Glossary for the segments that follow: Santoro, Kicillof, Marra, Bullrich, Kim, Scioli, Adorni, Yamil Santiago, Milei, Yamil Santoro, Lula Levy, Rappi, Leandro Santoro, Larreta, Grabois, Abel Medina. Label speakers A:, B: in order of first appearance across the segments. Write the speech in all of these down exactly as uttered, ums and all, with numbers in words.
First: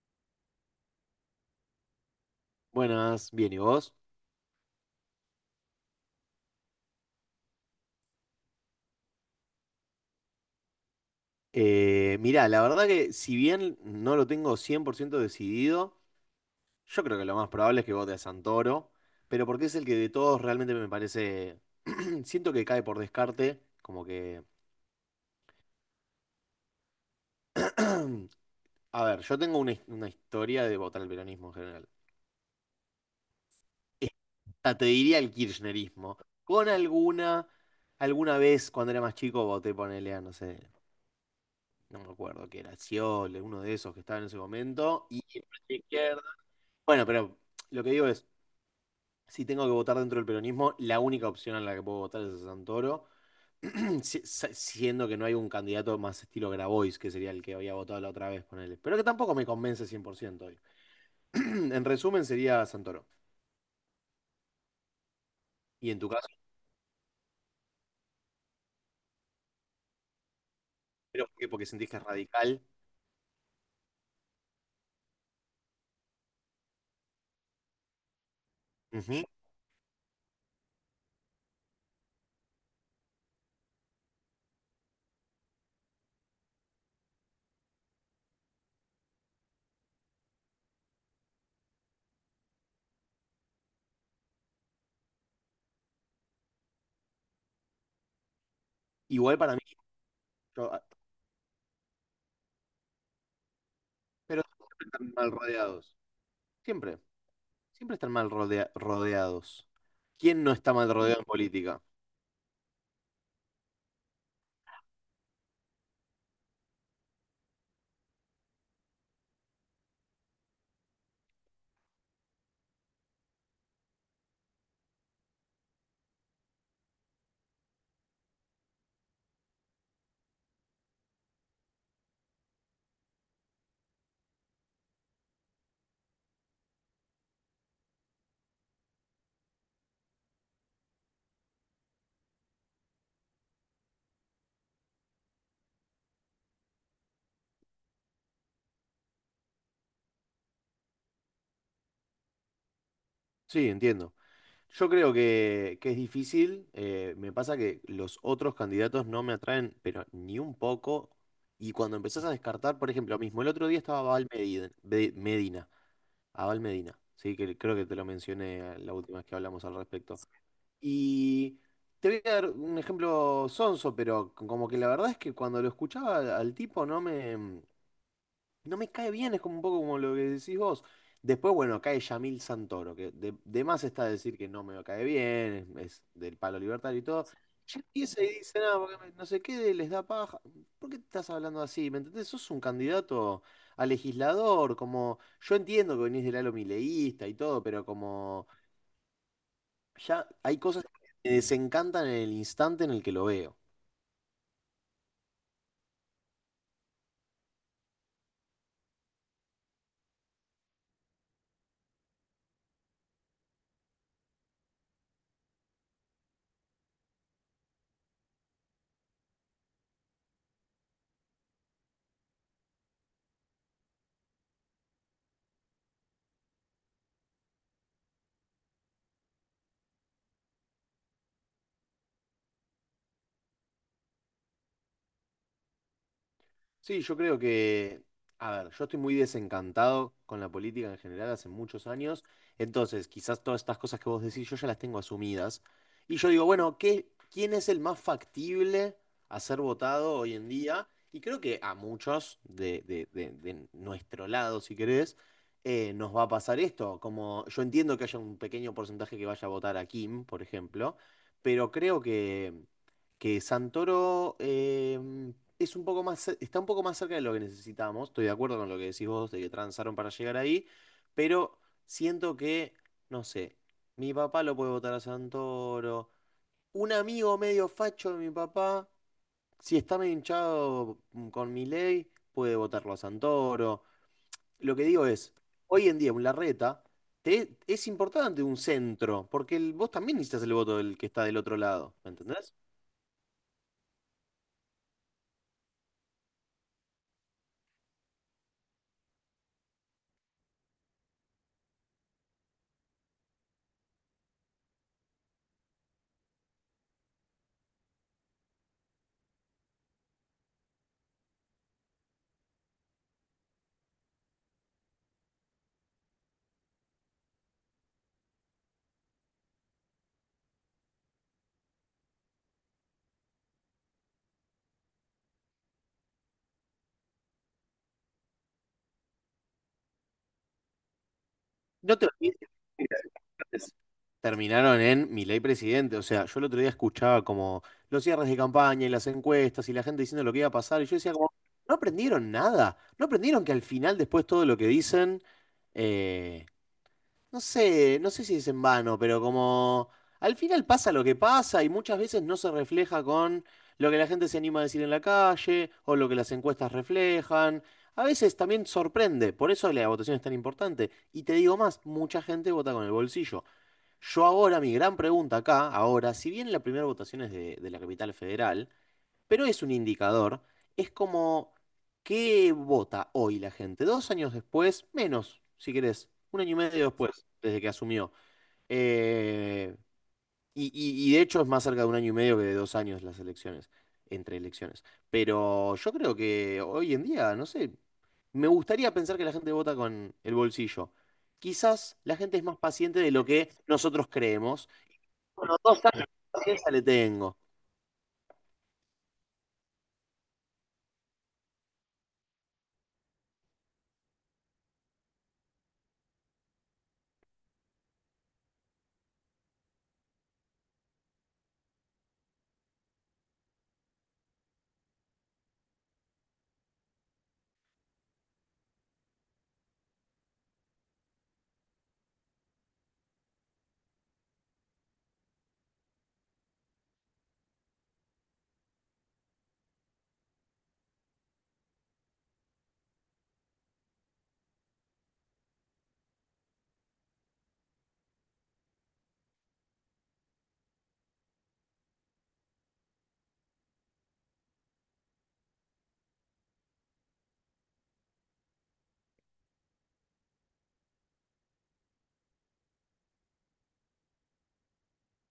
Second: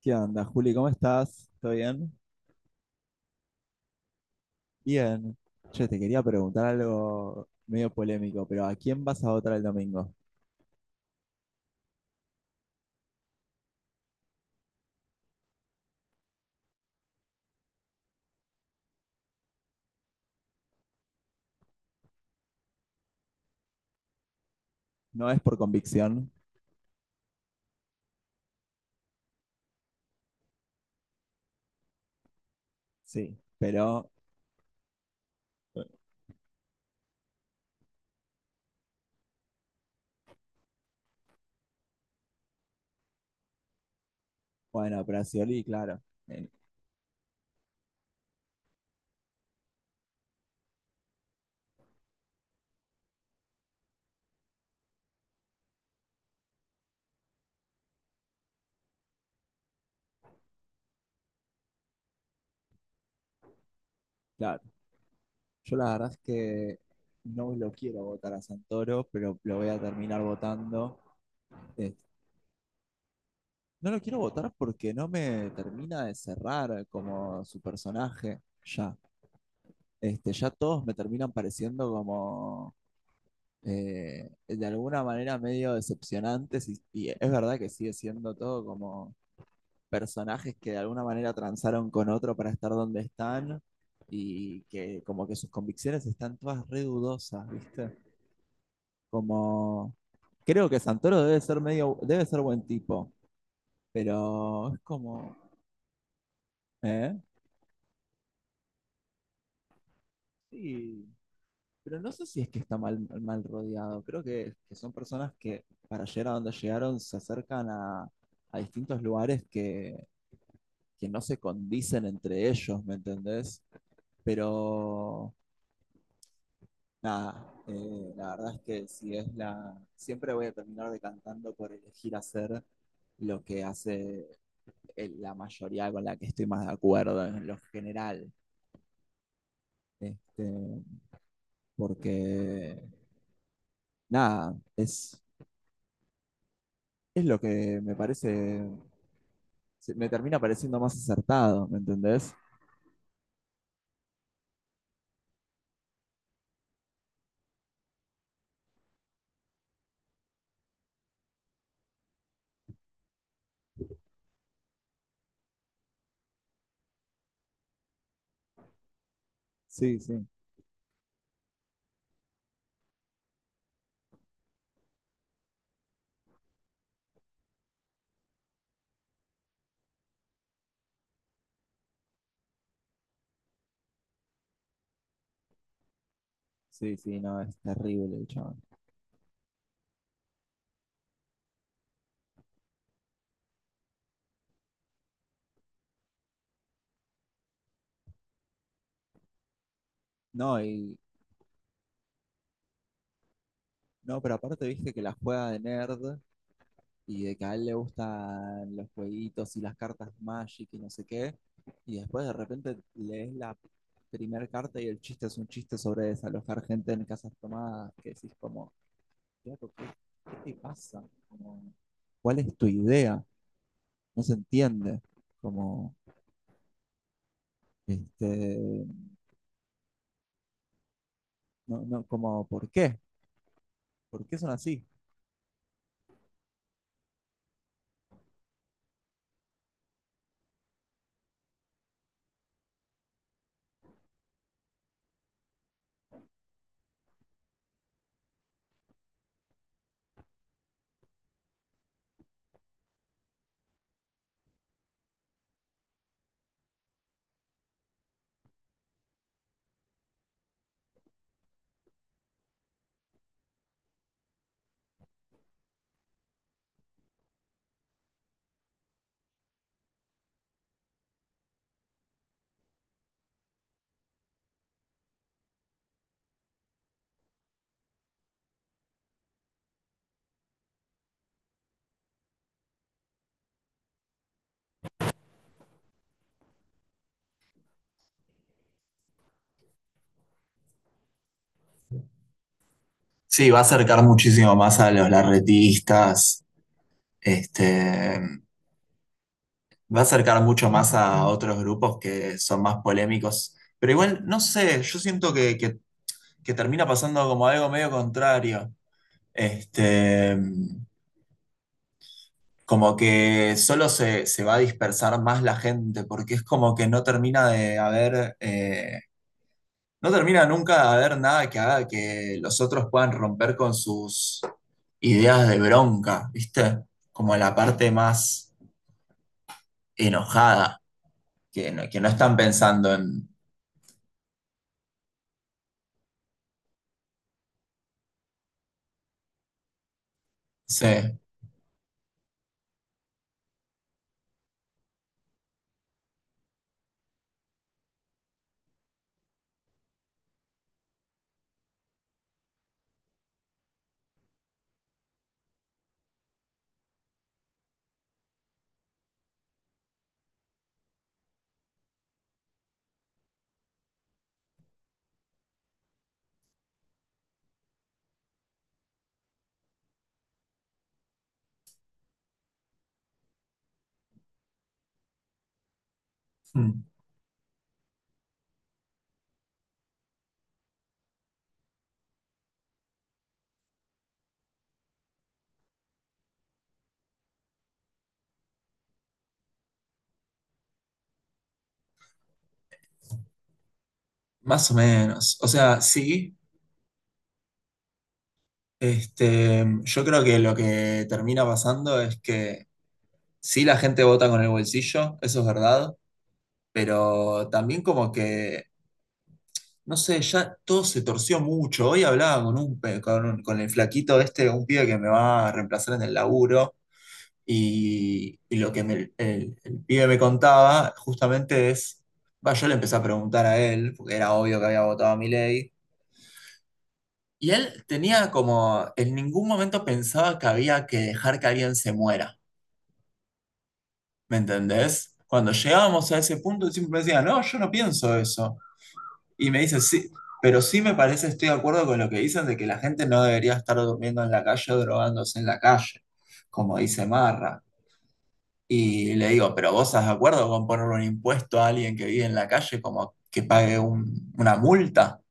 A: ¿Qué onda, Juli? ¿Cómo estás? ¿Todo bien?
B: Buenas, bien, ¿y vos?
A: Bien. Yo te quería preguntar algo medio polémico, pero ¿a quién vas a votar el domingo?
B: Eh, mirá, la verdad que si bien no lo tengo cien por ciento decidido, yo creo que lo más probable es que vote a Santoro, pero porque es el que de todos realmente me parece, siento que cae por descarte, como que,
A: No es por convicción,
B: a ver, yo tengo una, his- una historia de votar al peronismo en general.
A: sí, pero
B: Esta te diría el kirchnerismo, con alguna, alguna vez cuando era más chico voté, ponele a, no sé, no me acuerdo qué era, Sciole, uno de esos que estaba en ese
A: bueno,
B: momento.
A: pero
B: Y
A: a Scioli, claro. eh,
B: bueno, pero lo que digo es, si tengo que votar dentro del peronismo, la única opción en la que puedo votar es a Santoro. si- sa- siendo que no hay un candidato más estilo Grabois, que sería el que había votado la otra vez, ponele. Pero que tampoco me convence cien por ciento hoy. En resumen, sería Santoro.
A: claro. Yo
B: Y
A: la
B: en tu
A: verdad es
B: caso,
A: que no lo quiero votar a Santoro, pero lo voy a terminar votando.
B: pero ¿por qué? ¿Porque sentís
A: Eh,
B: que es radical?
A: no lo quiero votar porque no me termina de cerrar como su personaje, ya.
B: Ujú.
A: Este, ya todos me terminan pareciendo como eh, de alguna manera medio decepcionantes y, y es verdad que sigue siendo todo como personajes que de alguna manera transaron con otro para estar donde están y que como que sus convicciones están todas re dudosas, ¿viste?
B: Igual para mí,
A: Como creo
B: yo-
A: que
B: ah,
A: Santoro debe ser medio, debe ser buen tipo,
B: pero
A: pero es
B: siempre están mal
A: como,
B: rodeados. Siempre,
A: ¿eh?
B: siempre están mal rodea- rodeados. ¿Quién no está mal
A: Sí.
B: rodeado en política?
A: Pero no sé si es que está mal, mal rodeado. Creo que, que son personas que para llegar a donde llegaron se acercan a, a distintos lugares que, que no se condicen entre ellos, ¿me entendés? Pero nada, eh, la verdad es que si es la. Siempre voy a terminar decantando por elegir hacer lo que hace el- la mayoría con la que estoy más de acuerdo en lo general. Este, porque nada, es, es lo que me parece. Me termina pareciendo más acertado, ¿me entendés?
B: Sí, entiendo. Yo creo que, que es difícil. Eh, me pasa que los otros candidatos no me atraen, pero ni un poco. Y cuando empezás a descartar, por ejemplo, mismo el otro día estaba Abel Medina, Be- Medina, Abel Medina, sí, que creo que te lo mencioné la última vez que hablamos al
A: Sí,
B: respecto.
A: sí.
B: Y te voy a dar un ejemplo sonso, pero como que la verdad es que cuando lo escuchaba al al tipo no me, no me cae bien, es como un poco como lo que decís vos. Después, bueno, cae Yamil Santoro, que de, de más está decir que no me cae bien, es, del palo
A: Sí,
B: libertario y
A: sí,
B: todo.
A: no, es
B: Ya
A: terrible
B: empieza
A: el
B: y dice,
A: chabón.
B: nada, porque me- no sé qué, les da paja. ¿Por qué estás hablando así? ¿Me entendés? Sos un candidato a legislador, como yo entiendo que venís del halo mileísta y todo, pero como ya
A: No,
B: hay cosas que
A: y
B: me desencantan en el instante en el que lo veo.
A: no, pero aparte viste que la juega de nerd y de que a él le gustan los jueguitos y las cartas Magic y no sé qué. Y después de repente lees la primera carta y el chiste es un chiste sobre desalojar gente en casas tomadas. Que decís como, "Flaco, ¿qué, qué te pasa? Como, ¿cuál es tu idea? No se entiende. Como, este, no, no, como, ¿por qué? ¿Por qué son así?"
B: Sí, yo creo que, a ver, yo estoy muy desencantado con la política en general hace muchos años, entonces quizás todas estas cosas que vos decís yo ya las tengo asumidas. Y yo digo, bueno, ¿qué, quién es el más factible a ser votado hoy en día? Y creo que a muchos de, de- de- de nuestro lado, si querés, eh, nos va a pasar esto. Como yo entiendo que haya un pequeño porcentaje que vaya a votar a Kim, por ejemplo, pero creo que que Santoro eh, es un poco más, ce- está un poco más cerca de lo que necesitamos. Estoy de acuerdo con lo que decís vos de que transaron para llegar ahí, pero siento que, no sé, mi papá lo puede votar a Santoro. Un amigo medio facho de mi papá, si está medio hinchado mm, con mi ley, puede votarlo a Santoro. Lo que digo es, hoy en día un Larreta te- es importante un centro, porque el- vos también necesitas el voto del que está del otro lado, ¿me entendés?
A: Sí, va a acercar muchísimo más a los larretistas, este, va a acercar mucho más a otros grupos que son más polémicos. Pero igual, no sé, yo siento que, que- que termina pasando como algo medio contrario. Este, como que solo se, se va a dispersar más la gente, porque es como que no termina de haber, eh, no termina nunca de haber nada que haga que los otros puedan romper con sus ideas de bronca, ¿viste? Como la parte más enojada, que no,
B: No
A: que
B: te
A: no están
B: olvides.
A: pensando en...
B: es- Terminaron en Milei presidente. O sea, yo el otro día escuchaba como los cierres de campaña y las encuestas y la gente diciendo lo que iba a pasar. Y yo decía
A: Sí.
B: como, no aprendieron nada. No aprendieron que al final, después todo lo que dicen, eh, no sé, no sé si es en vano, pero como al final pasa lo que pasa y muchas veces no se refleja con lo que la gente se anima a decir en la calle o lo que las encuestas reflejan. A veces también sorprende, por eso la votación es tan importante. Y te digo más, mucha gente vota con el bolsillo. Yo ahora, mi gran pregunta acá, ahora, si bien la primera votación es de, de la capital federal, pero es un indicador, es como, ¿qué vota hoy la gente? Dos años después, menos, si querés, un año y
A: Mm,
B: medio después, desde que asumió. Eh, y, y- y de hecho es más cerca de un año y medio que de dos años las elecciones, entre elecciones. Pero yo creo que hoy en día, no sé, me gustaría pensar que la gente vota con el bolsillo. Quizás la gente es más paciente de lo que nosotros creemos.
A: más o menos. O
B: Bueno, dos
A: sea,
B: años de
A: sí,
B: paciencia le tengo.
A: este, yo creo que lo que termina pasando es que sí la gente vota con el bolsillo, eso es verdad, pero también como que, no sé, ya todo se torció mucho. Hoy hablaba con un, pe- con, un- con el flaquito este, un pibe que me va a reemplazar en el laburo, y, y lo que me- el, el pibe me contaba justamente es, va, yo le empecé a preguntar a él, porque era obvio que había votado a mi. Y él tenía como, en ningún momento pensaba que había que dejar que alguien se muera, ¿me entendés? Cuando llegábamos a ese punto, él siempre me decía, no, yo no pienso eso. Y me dice, sí, pero sí me parece, estoy de acuerdo con lo que dicen de que la gente no debería estar durmiendo en la calle o drogándose en la calle, como dice Marra. Y le digo, pero ¿vos estás de acuerdo con ponerle un impuesto a alguien que vive en la calle como que pague un- una multa?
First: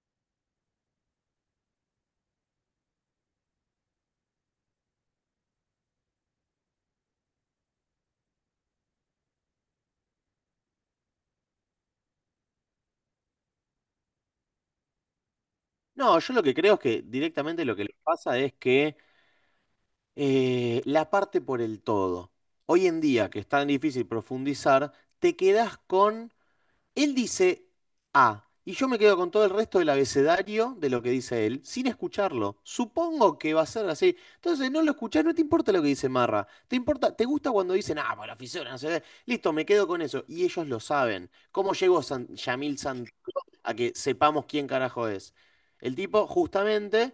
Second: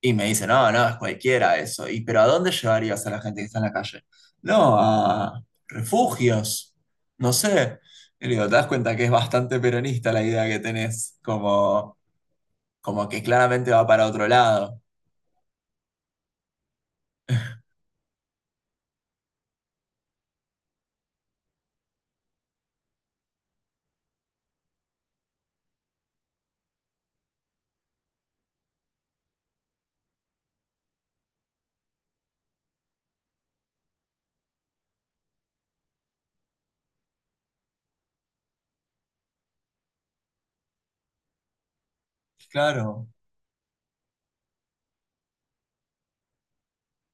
A: Y me dice, no, no, es cualquiera eso. Y, pero ¿a dónde llevarías a la gente que está en la calle? No, a refugios, no sé. Y le digo, ¿te das cuenta que es bastante peronista la idea que tenés? Como, como que claramente va para otro lado.
B: No, yo lo que creo es que directamente lo que les pasa es que eh, la parte por el todo. Hoy en día, que es tan difícil profundizar, te quedás con. Él dice A, y yo me quedo con todo el resto del abecedario de lo que dice él, sin escucharlo. Supongo que va a ser así. Entonces no lo escuchás, no te importa lo que dice Marra. Te importa, te gusta cuando dicen, ah, por la fisura, no sé qué. Listo, me quedo con eso. Y ellos lo saben. ¿Cómo llegó San- Yamil
A: Claro,
B: Santiago a que sepamos quién carajo es? El tipo justamente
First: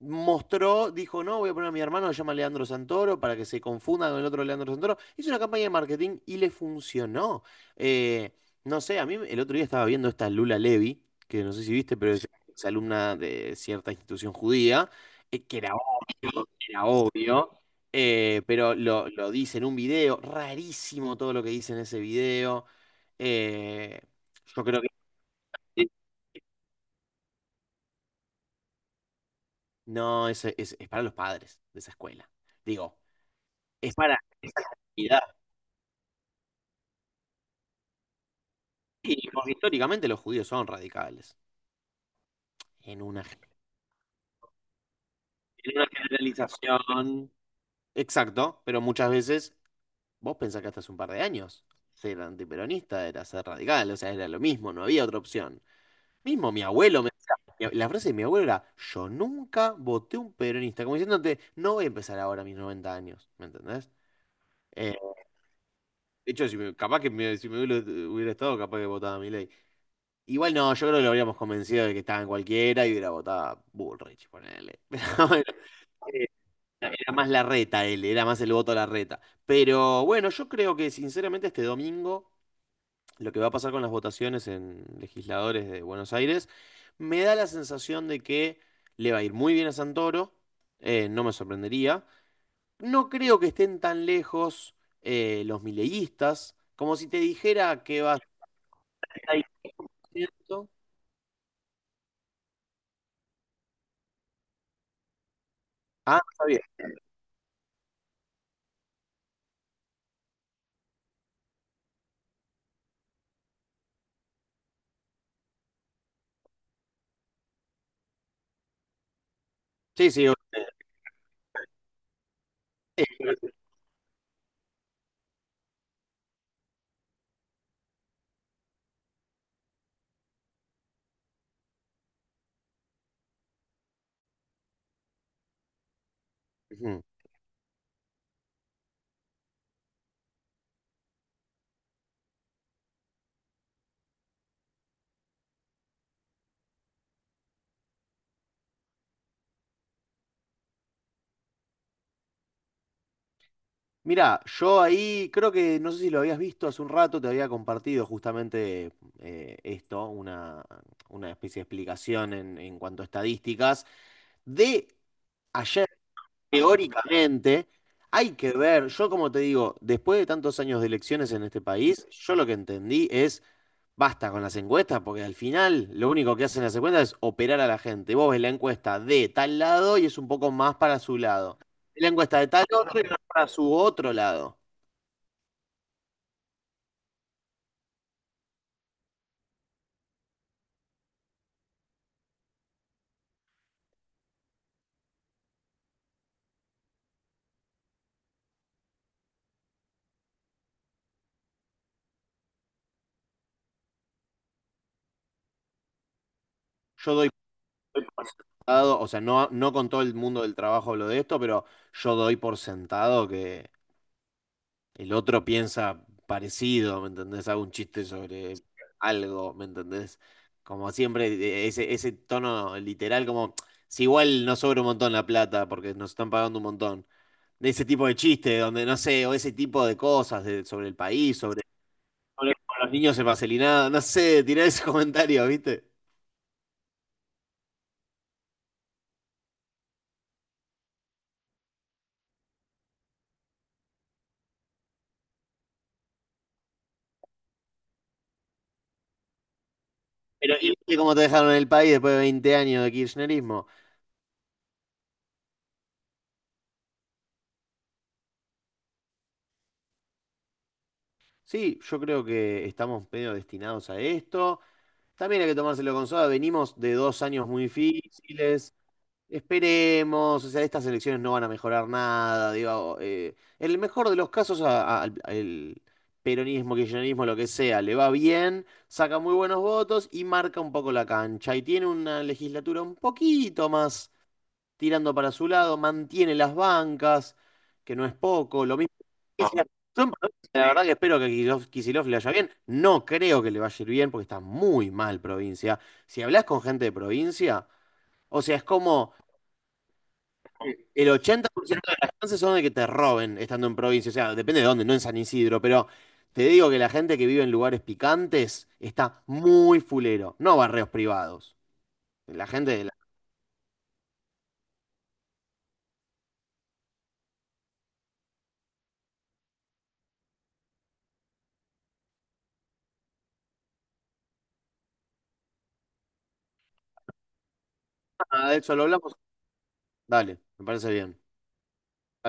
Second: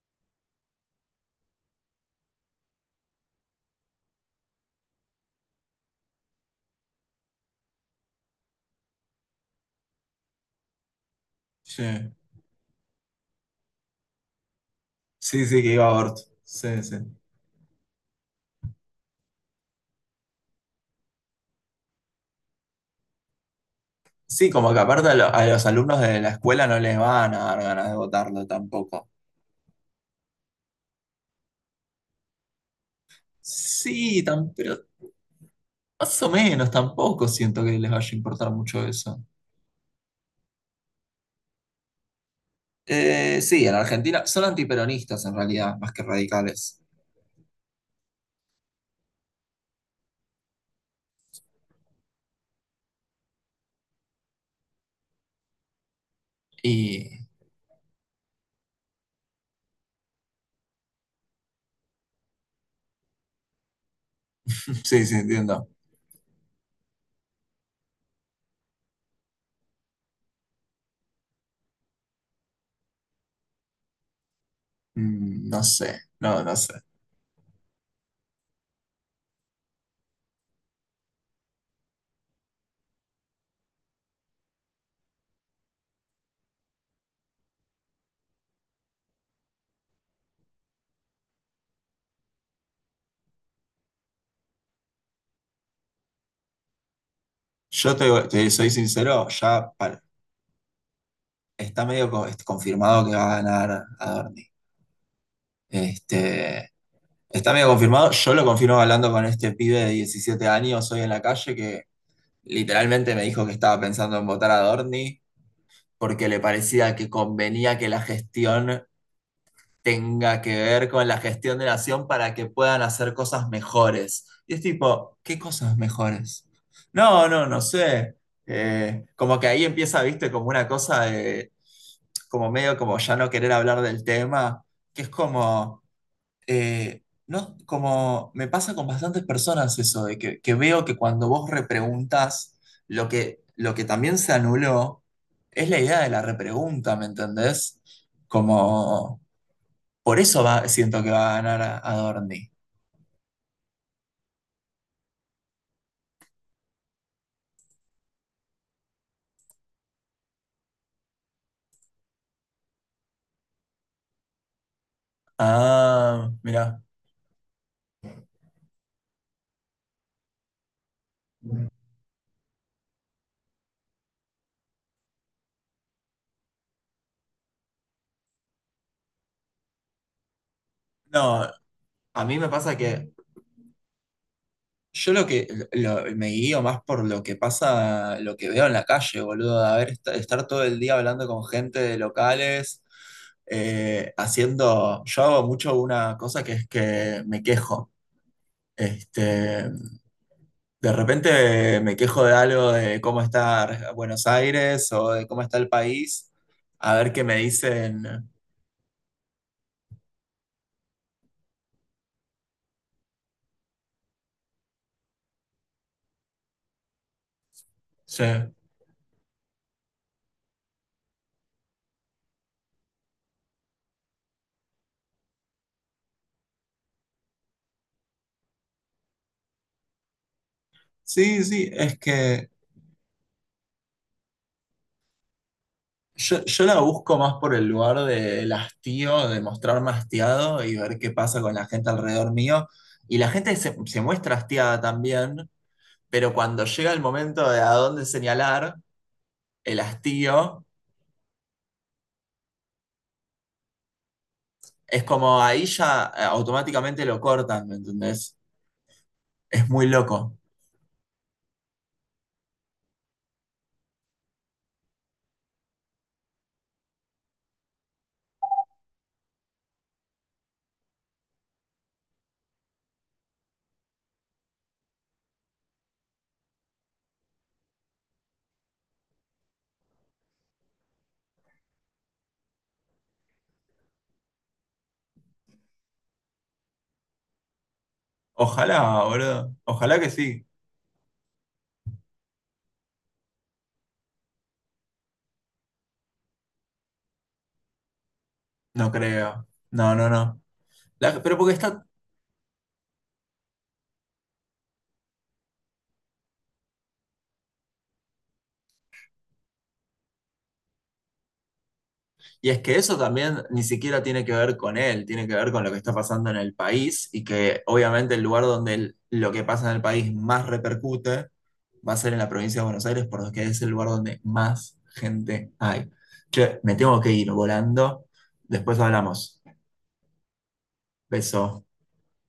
B: mostró, dijo, no, voy a poner a mi hermano que se llama Leandro Santoro para que se confunda con el otro Leandro Santoro. Hizo una campaña de marketing y le funcionó. Eh, no sé, a mí el otro día estaba viendo esta Lula Levy, que no sé si viste,
A: sí.
B: pero es alumna de cierta institución judía, eh,
A: Sí,
B: que
A: sí, que
B: era
A: iba a aborto.
B: obvio,
A: Sí,
B: era
A: sí.
B: obvio. Eh, pero lo, lo dice en un video, rarísimo todo lo que dice en ese video. eh,
A: Sí,
B: yo
A: como que
B: creo que
A: aparte a, lo- a los alumnos de la escuela no les van a dar ganas de votarlo tampoco.
B: no, eso es, es para los padres de esa escuela. Digo, es para
A: Sí, tan,
B: esa
A: pero
B: comunidad.
A: más o menos tampoco siento que les vaya a importar mucho eso.
B: Y porque históricamente los judíos son radicales. En una, ge-
A: Eh, sí, en Argentina son antiperonistas en realidad,
B: en una
A: más que radicales.
B: generalización. Exacto, pero muchas veces vos pensás que hasta hace un par de años ser antiperonista era ser radical, o sea, era lo mismo, no había otra opción. Mismo mi abuelo me
A: Y
B: decía, la frase de mi abuelo era, yo nunca voté un peronista, como diciéndote, no voy a empezar ahora a mis noventa años, ¿me entendés? Eh,
A: sí, sí, entiendo.
B: de hecho, si me- capaz que me- si mi abuelo hubiera estado, capaz que votaba a mi ley. Igual no, yo creo que lo habríamos convencido de que estaba en cualquiera y hubiera votado Bullrich, ponele. Pero
A: Mm, no sé,
B: bueno, eh,
A: no, no sé.
B: era más la reta él, era más el voto a la reta. Pero bueno, yo creo que sinceramente este domingo, lo que va a pasar con las votaciones en legisladores de Buenos Aires, me da la sensación de que le va a ir muy bien a Santoro, eh, no me sorprendería. No creo que estén tan lejos eh, los mileístas, como si te dijera
A: Yo
B: que
A: te,
B: va a
A: te soy sincero, ya para-
B: setenta por ciento.
A: está medio co- este, confirmado que va a ganar Adorni.
B: Ah, está bien.
A: Este, está medio confirmado. Yo lo confirmo hablando con este pibe de diecisiete años hoy en la calle que literalmente me dijo que estaba pensando en votar a Adorni porque le parecía que convenía que la gestión
B: Sí, sí.
A: tenga que ver con la gestión de la nación para que puedan hacer cosas mejores. Y es tipo, ¿qué cosas mejores? No, no, no sé. Eh, como que ahí empieza, viste, como una cosa de, como medio como ya no querer hablar del tema, que es como, eh,
B: Obvio.
A: no, como me pasa con bastantes personas eso, de que, que veo que cuando vos repreguntas, lo que, lo que también se anuló es la idea de la repregunta, ¿me entendés? Como por eso va, siento que va a ganar a, a Dorni.
B: Mirá, yo ahí creo que, no sé si lo habías visto hace un rato, te había compartido justamente eh, esto, una, una especie de explicación en, en cuanto a estadísticas, de ayer.
A: Ah, mira.
B: Teóricamente, hay que ver, yo como te digo, después de tantos años de elecciones en este país, yo lo que entendí es, basta con las encuestas, porque al final lo único que hacen las encuestas es operar a la gente. Vos ves la encuesta de tal lado y es un poco más para su
A: No,
B: lado. La
A: a mí
B: encuesta de
A: me
B: tal
A: pasa que
B: otro y más para su otro lado.
A: yo lo que lo- me guío más por lo que pasa, lo que veo en la calle, boludo. A ver, est- estar todo el día hablando con gente de locales, eh, haciendo. Yo hago mucho una cosa que es que me quejo. Este, de repente me quejo de algo de cómo está Buenos Aires o de cómo está el país. A ver
B: Yo
A: qué
B: doy
A: me
B: doy por
A: dicen.
B: sentado, o sea, no, no con todo el mundo del trabajo hablo de esto, pero yo doy por sentado que el otro piensa parecido, ¿me entendés? Hago un chiste
A: Sí.
B: sobre algo, ¿me entendés? Como siempre, de- ese, ese tono literal, como si igual no sobra un montón la plata porque nos están pagando un montón. De ese tipo de chiste, donde no sé, o ese tipo de cosas de- sobre el país,
A: Sí,
B: sobre,
A: sí, es que
B: sobre cómo los niños en Marcelinado, no sé, tirá ese comentario, ¿viste?
A: yo, yo la busco más por el lugar del hastío, de mostrarme hastiado y ver qué pasa con la gente alrededor mío. Y la gente se, se muestra hastiada también, pero cuando llega el momento de a dónde señalar el
B: Pero
A: hastío,
B: ¿y viste cómo te dejaron en el país después de veinte años de kirchnerismo?
A: es como ahí ya eh, automáticamente lo cortan, ¿me entendés? Es muy loco.
B: Sí, yo creo que estamos medio destinados a esto. También hay que tomárselo con soda. Venimos de dos años muy difíciles. Esperemos. O sea, estas elecciones no van a mejorar nada. Digo, eh, en el mejor de los casos, a- a- al el peronismo, kirchnerismo, lo que sea, le va bien, saca muy buenos votos y marca un poco la cancha. Y tiene una legislatura un poquito más tirando para su lado, mantiene las bancas, que no es poco, lo mismo.
A: Ojalá,
B: Que
A: boludo.
B: Kicillof.
A: Ojalá que
B: Son
A: sí.
B: provincias, la verdad que espero que Kicillof, Kicillof le vaya bien. No creo que le vaya a ir bien porque está muy mal provincia. Si hablas con gente de provincia, o sea, es
A: No
B: como
A: creo. No, no, no.
B: el
A: La- pero
B: ochenta
A: porque
B: por
A: está.
B: ciento de las chances son de que te roben estando en provincia. O sea, depende de dónde, no en San Isidro, pero te digo que la gente que vive en lugares picantes está muy fulero, no barrios privados. La
A: Y es
B: gente
A: que
B: de la...
A: eso también ni siquiera tiene que ver con él, tiene que ver con lo que está pasando en el país y que obviamente el lugar donde el- lo que pasa en el país más repercute va a ser en la provincia de Buenos Aires porque es el lugar donde más gente hay. Che, me tengo que ir volando,
B: Ah, de eso
A: después
B: lo hablamos.
A: hablamos.
B: Dale, me parece bien.
A: Beso.